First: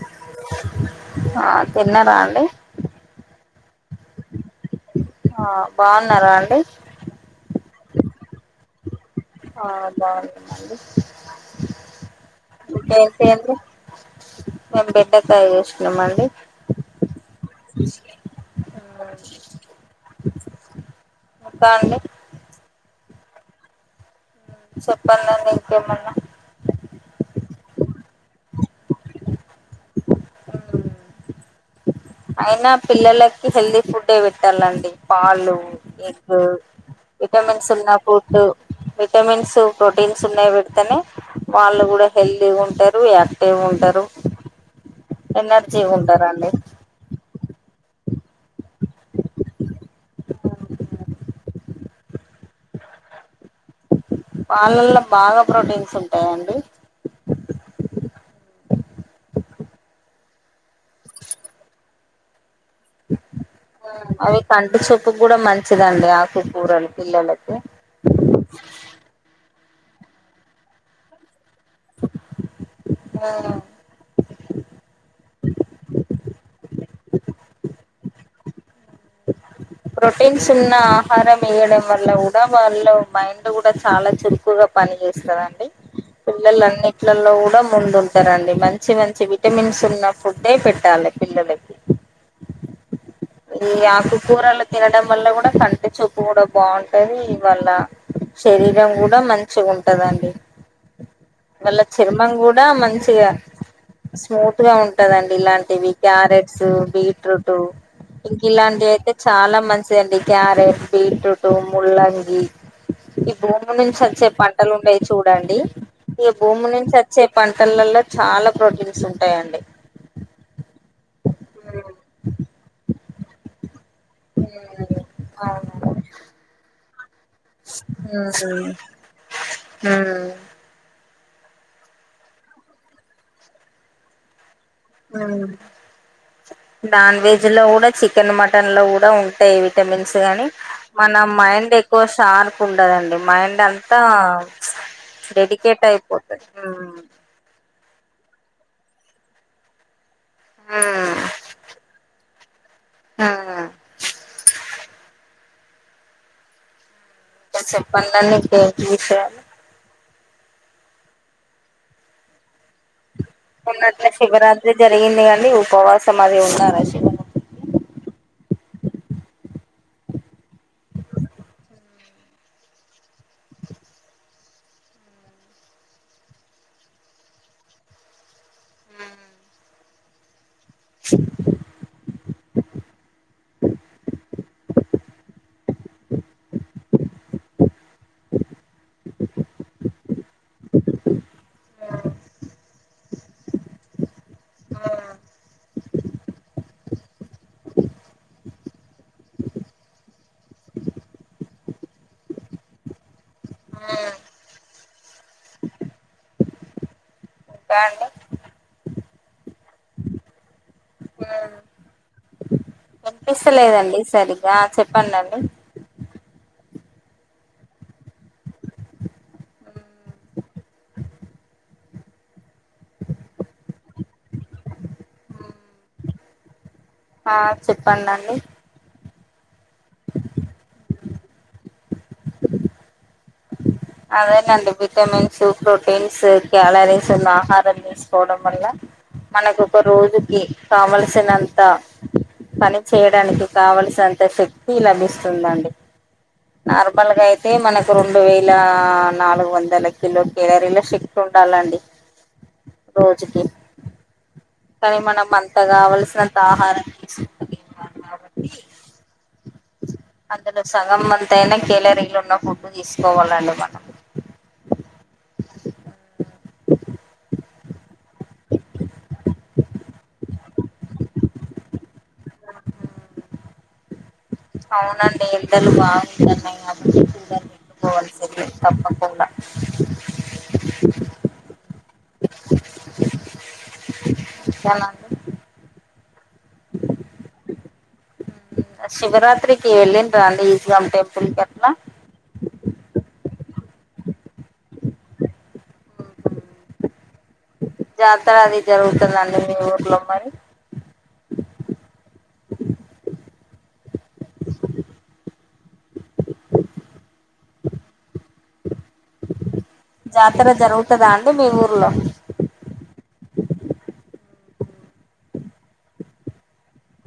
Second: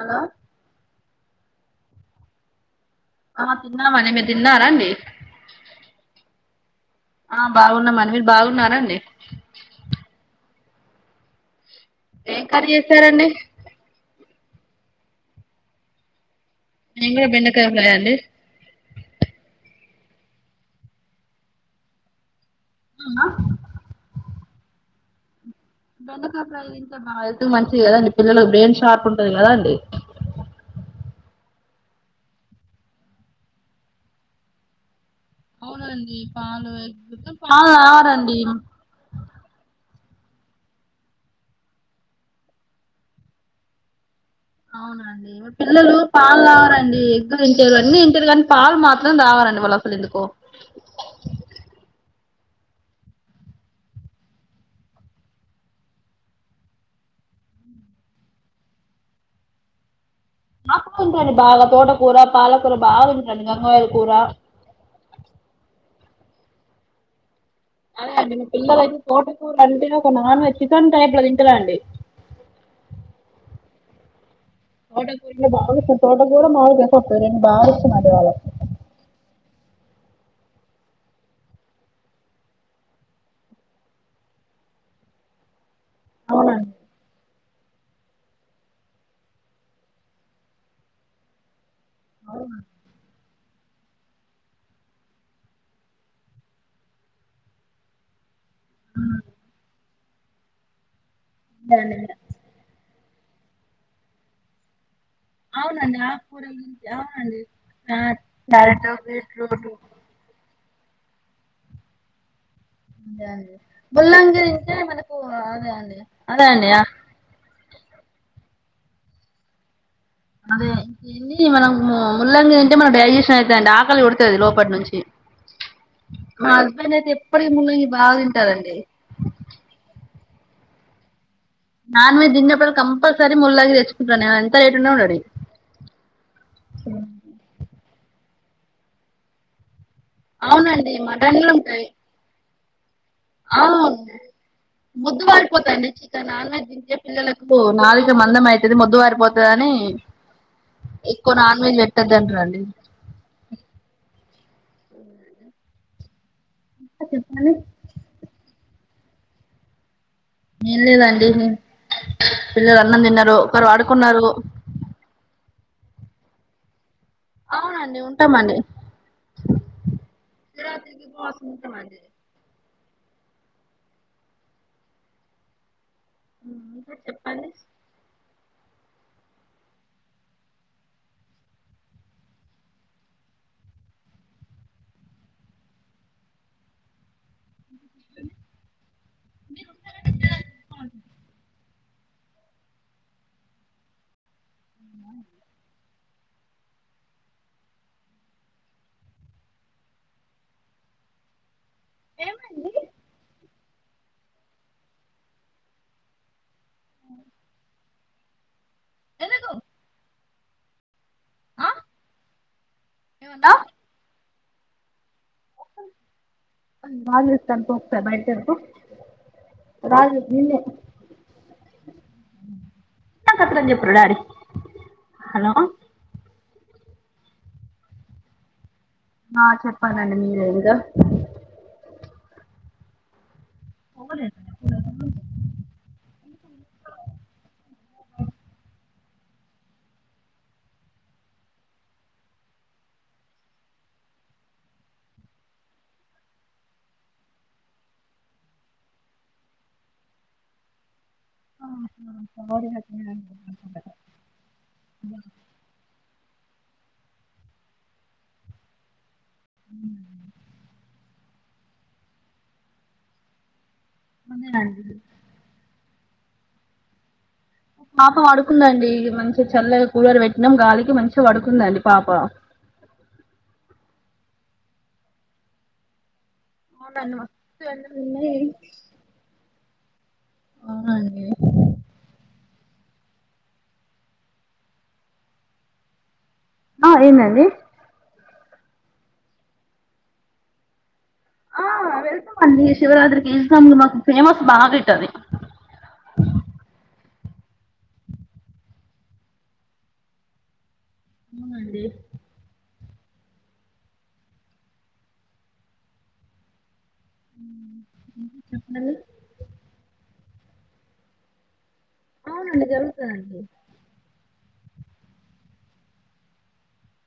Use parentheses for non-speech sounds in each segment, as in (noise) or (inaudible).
Hello ఆ తిన్నారా అండి ఆ తిన్నామని మీరు తిన్నారా అండి ఆ బాగున్నారా అండి ఆ బాగున్నాం అండి మీరు బాగున్నారా అండి ఆ బాగున్నాం అండి ఏం కర్రీ చేసారండి మేం బెండకాయ చేసినాం అండి మేం కూడా బెండకాయ ఫ్రై అండి ఇంకా అండి అవునా చెప్పండి అండి బెండకాయ్ ఫ్రై ఇంట్లో బాగ్ (unintelligible) హెల్త్ కి మంచి కదా అండి పిల్లలకు బ్రెయిన్ షార్ప్ ఉంటది కదా అండి అయినా పిల్లలకి హెల్దీ ఫుడ్డే పెట్టల్ల అండి పాలు అవునండి ఎగ్ పాలు ఎగ్ విటమిన్స్ పాలు ఉన్న తాగరండి ఫుడ్ విటమిన్స్ ప్రోటీన్స్ ఉన్నవి పెడితేనే వాళ్ళు గూడా హెల్తీగా ఉంటారు యాక్టివ్ గా ఉంటారు అవునా అండి ఇవ్వుడు ఎనర్జీగా పిల్లలు పాలు ఉంటారండి తాగరండి (unintelligible) ఇంటరు గాని పాలు మాత్రం తాగరండి వాళ్లు అసలు ఎందుకొ పో పాలల్లో బాగా ప్రోటీన్స్ ఉంటాయండి నాకు ఉందండి బాగా తోటకూర పాలకు అవి కంటి చూపు కూడా మంచిది దండి ఆకుకూరలు పిల్లలకి. అదే అండి ఇంగ పిల్లలైతే తోటకురలు అంటేనే ఒక నాన్ వెెజ్ చెకెన్ టైప్ లో తిం కదా అండి తోట కూరలే బాగొస్తాయి తోట కూర మామొలుగ (unintelligible) మరి వాళ్ళ కోసం ప్రోటీన్స్ ఉన్న ఆహారం ఏయడం వల్ల కూడా వాళ్ళు మైండ్ గూడా చాలా చురుకుగా పని చేేస్తుంది అండి పిల్లలు అవునండి అన్నింట్లలలో గూడ్ అన్నిటిలో ముందు ఉంటారు అండి మంచి మంచి విటమిన్స్ ఉన్న ఫుడ్డే పెట్టాలి పిల్లలకి అవునా ఈ ఆకుకూరలు తినడం వల్ల కుడా కంటి చూపు కూడా బాగుంటది, ఇవ్వాళ్ళ శరీరం గుడా మంచిగా ఉంటు టదండి మళ్ళ చర్మం కూడా మంచి గా స్మూత్ గా ఉంట్ ఉంటదండి ఇలాంటివి, క్యారెట్స్ బీట్రూట్ ఇంక ఇలాంటి అయితే చాలా మంచిదండి క్యారేట్ బీట్రూట్ ముల్లంగి. ఈ భూమి నుంచి వచ్చే ముల్లంగి పంటలు తింటే ఉంటాయి మనకు చూడండి, అదే అండి ఈ అదే అండి భూమి నుంచి వచ్చే పంటలల్లో చాలా ప్రోటీన్స్ ఉంటాయండి. అదే (unintelligible) ఉడుతుది లోపటి నుంచి అహ్ నేనే చెప్ ఉహు హ్మ్ నాన్ వెజ్ తిన్నప్పుడు కంపల్సరి ముల్లంగి తెచ్చుకుంట నే నాన్ వెజ్ లో కూడా చికెన్ మటన్ టన్ లో కూడా ఉంటయి ఇవి. విటమిన్స్ గని మన మైండ్ ఎక్కువ షార్ప్ ఉంటదండి మైండ్ అంతా మొద్దు డెడికేట్ వారిపోతాండి చికెన్ అయిపోతది నాన్ వెజ్ తింటే ఉమ్. పిల్లలకు నాలుక మందం ఐత, ది మొద్దు వారి పోతదని. ఎక్కువ నాన్ వెజ్ పెట్టద్దంటరండి. అ ఆ చెప్పండి దా నీక (unintelligible) విశాల ఏం లేదండి పిల్లలు అన్నం తిన్నర్ మన్నట్ల శివరాత్రి జరిగింది గని. ఉపవాసం మది ఉన్నార శివరాత్రి అవునండి ఉంటమండి, శివరాత్రికి ఉపవాసం ఉంటమండి. ఇంకా చెప్పాలి. ఉమ్ (unintelligible) అ ఏమండీ ఆ అ యాడ ఉండవ్ ఎందుకు ఏమన్నా కనిపిస్తలేదండి సరి ఆ చెప్పడండి రాజస్ తంతతా బత రాజ ని కత్కం చెప్పు్ర డాార హలో (unintelligible) ఆ చెప్పండండి ఆ చెప్ప చెప్పాలండి మీరే అదేనండి విటమిన్స్ ప్రోటీన్స్ క్యాలరీస్ ఉన్న ఆహారం తీసుకోవడం వల్ల మనకు ఒక రోజుకి కావలసినంత పని చేయడానికి కావలసినంత శక్తి లభిస్తుందండి నార్మల్గా అయితే మనకు రెండు వేలు ఇలా నాలుగు వందల కిలో కేలరిలా శక్ ఉండాలండి రోజుకి కానీ మనం అంత కావాల్సినంత ఆహారం తీసుకోలేము కాబట్టి అందులో సగం ఎత్తయినా క్యాలరీలు ఉన్న ఫుడ్డు తీసుకోవాలండి మనం పాప పడుకుందండి మంచిగా చల్లగా కూలర్ పెట్టి చినం గాలికి మంచిగా పడుకుందండి పాప అవునండి ఎండలు బాగు ఆవునండి మస్తు ఎండలు ఉన్నయి తప్పకుండా చాల (unintelligible) ఆ ఏందండి శివరాత్రికి వెళిండ్ర అండి ఈజగమ్ టెంపుల్ కి ఆ అట్లా వెల్కమ్ అండి శివరాత్రికి ఫేమస్ బాగా ఇట్టది జాతర అది జరుగుతుందండి మీ ఊట్లో మరి అవునండి చెప్పండి జాతర జరుగుతుదా అండి మీ ఊర్లో అవునండి జరుగు అ (unintelligible)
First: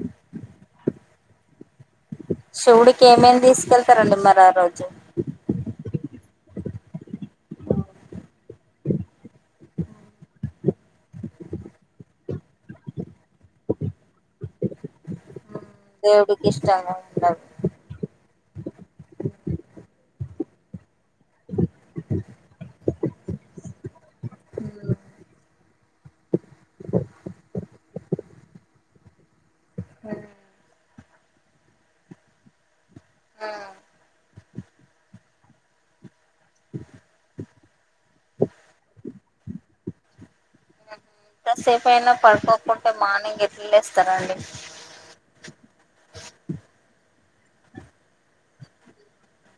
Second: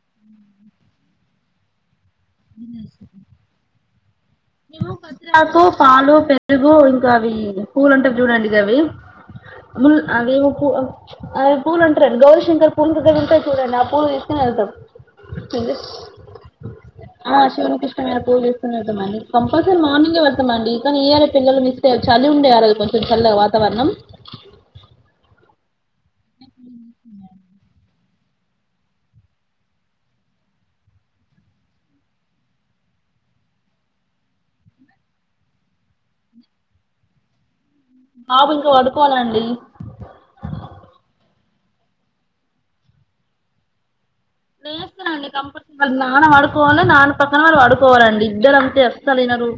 అ శివుడికి ఏమేమి తీసుకెళ్తారండి మరి ఆ రోజు తెలుగు ఇంకా అవి పూలు అంటేవి చూడండి అవి మ అవి అది పూలుంటారండి గౌరీశంకర్ పూలుక్గడ ఉంటే చూడండి ఆ పూలు తీసుకుని వెళ్తాం దేవుడికి ఇష్టంగా ఆ ఉండదు శివుని కృష్ణమే పోలీ మ కంపల్స మార్నింగ్ మడి ఈయల పిల్లలు మిస్ అయ్యు చలి ఉండేవారు అది కొంచెం చల్లగా వాతావరణం ఆ హమ్ ఆవుకి వాడు పోలాండి తసే పైనా పడపకుంటే మానే గలేస్త నేస్త అండి కంపల్ నాన అడుకోల నా పక్కన వాళ్ళు వాడుకోవాలండి ఇద్దరుంతా ఎస్తాలనరు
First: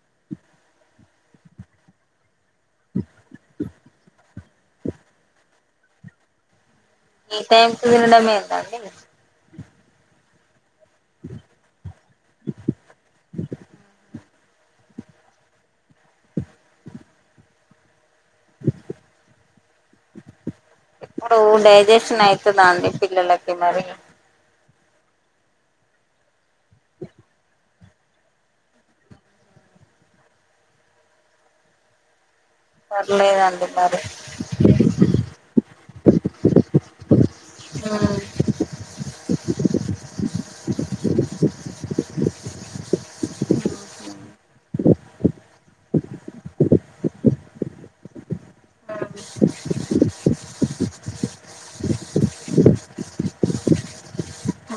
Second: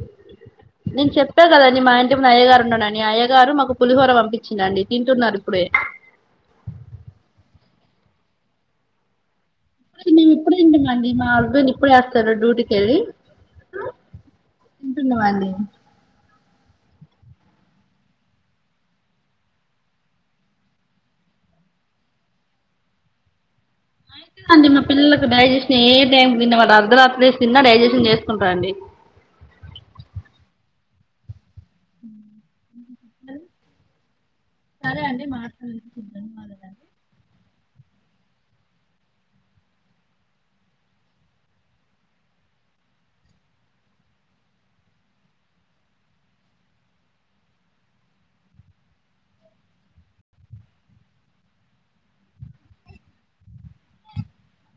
నేను చెప్పా కదండి మా ఇంటి ము అయ్యగారు ఉండనని అయ్యగారు మాకు పులిహోర పంపించిందిండి తింటున్నారు ఇప్పుడే ఈ టైమ్ కు దిన డమ ఎంతా అండి విప్పుడ ఏడి మండి మా అల్బాన్ ఇప్పుడు వేస్తారు డ్యూటీకి వెళ్ళి ఉంటున్న వాళ్ళి ఇప్పుడు డైజెషన్ అవుతుంద అండి పిల్లలకి ఎన్నరి అంటే మా పిల్లలకు డైజెస్న్ ఏదై న్న మ అర్ధరాత్రి సిన్న డజ చేసుకుంటా అండి ఉ పర్లేదండి మరి ఆ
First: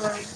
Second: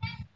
మరి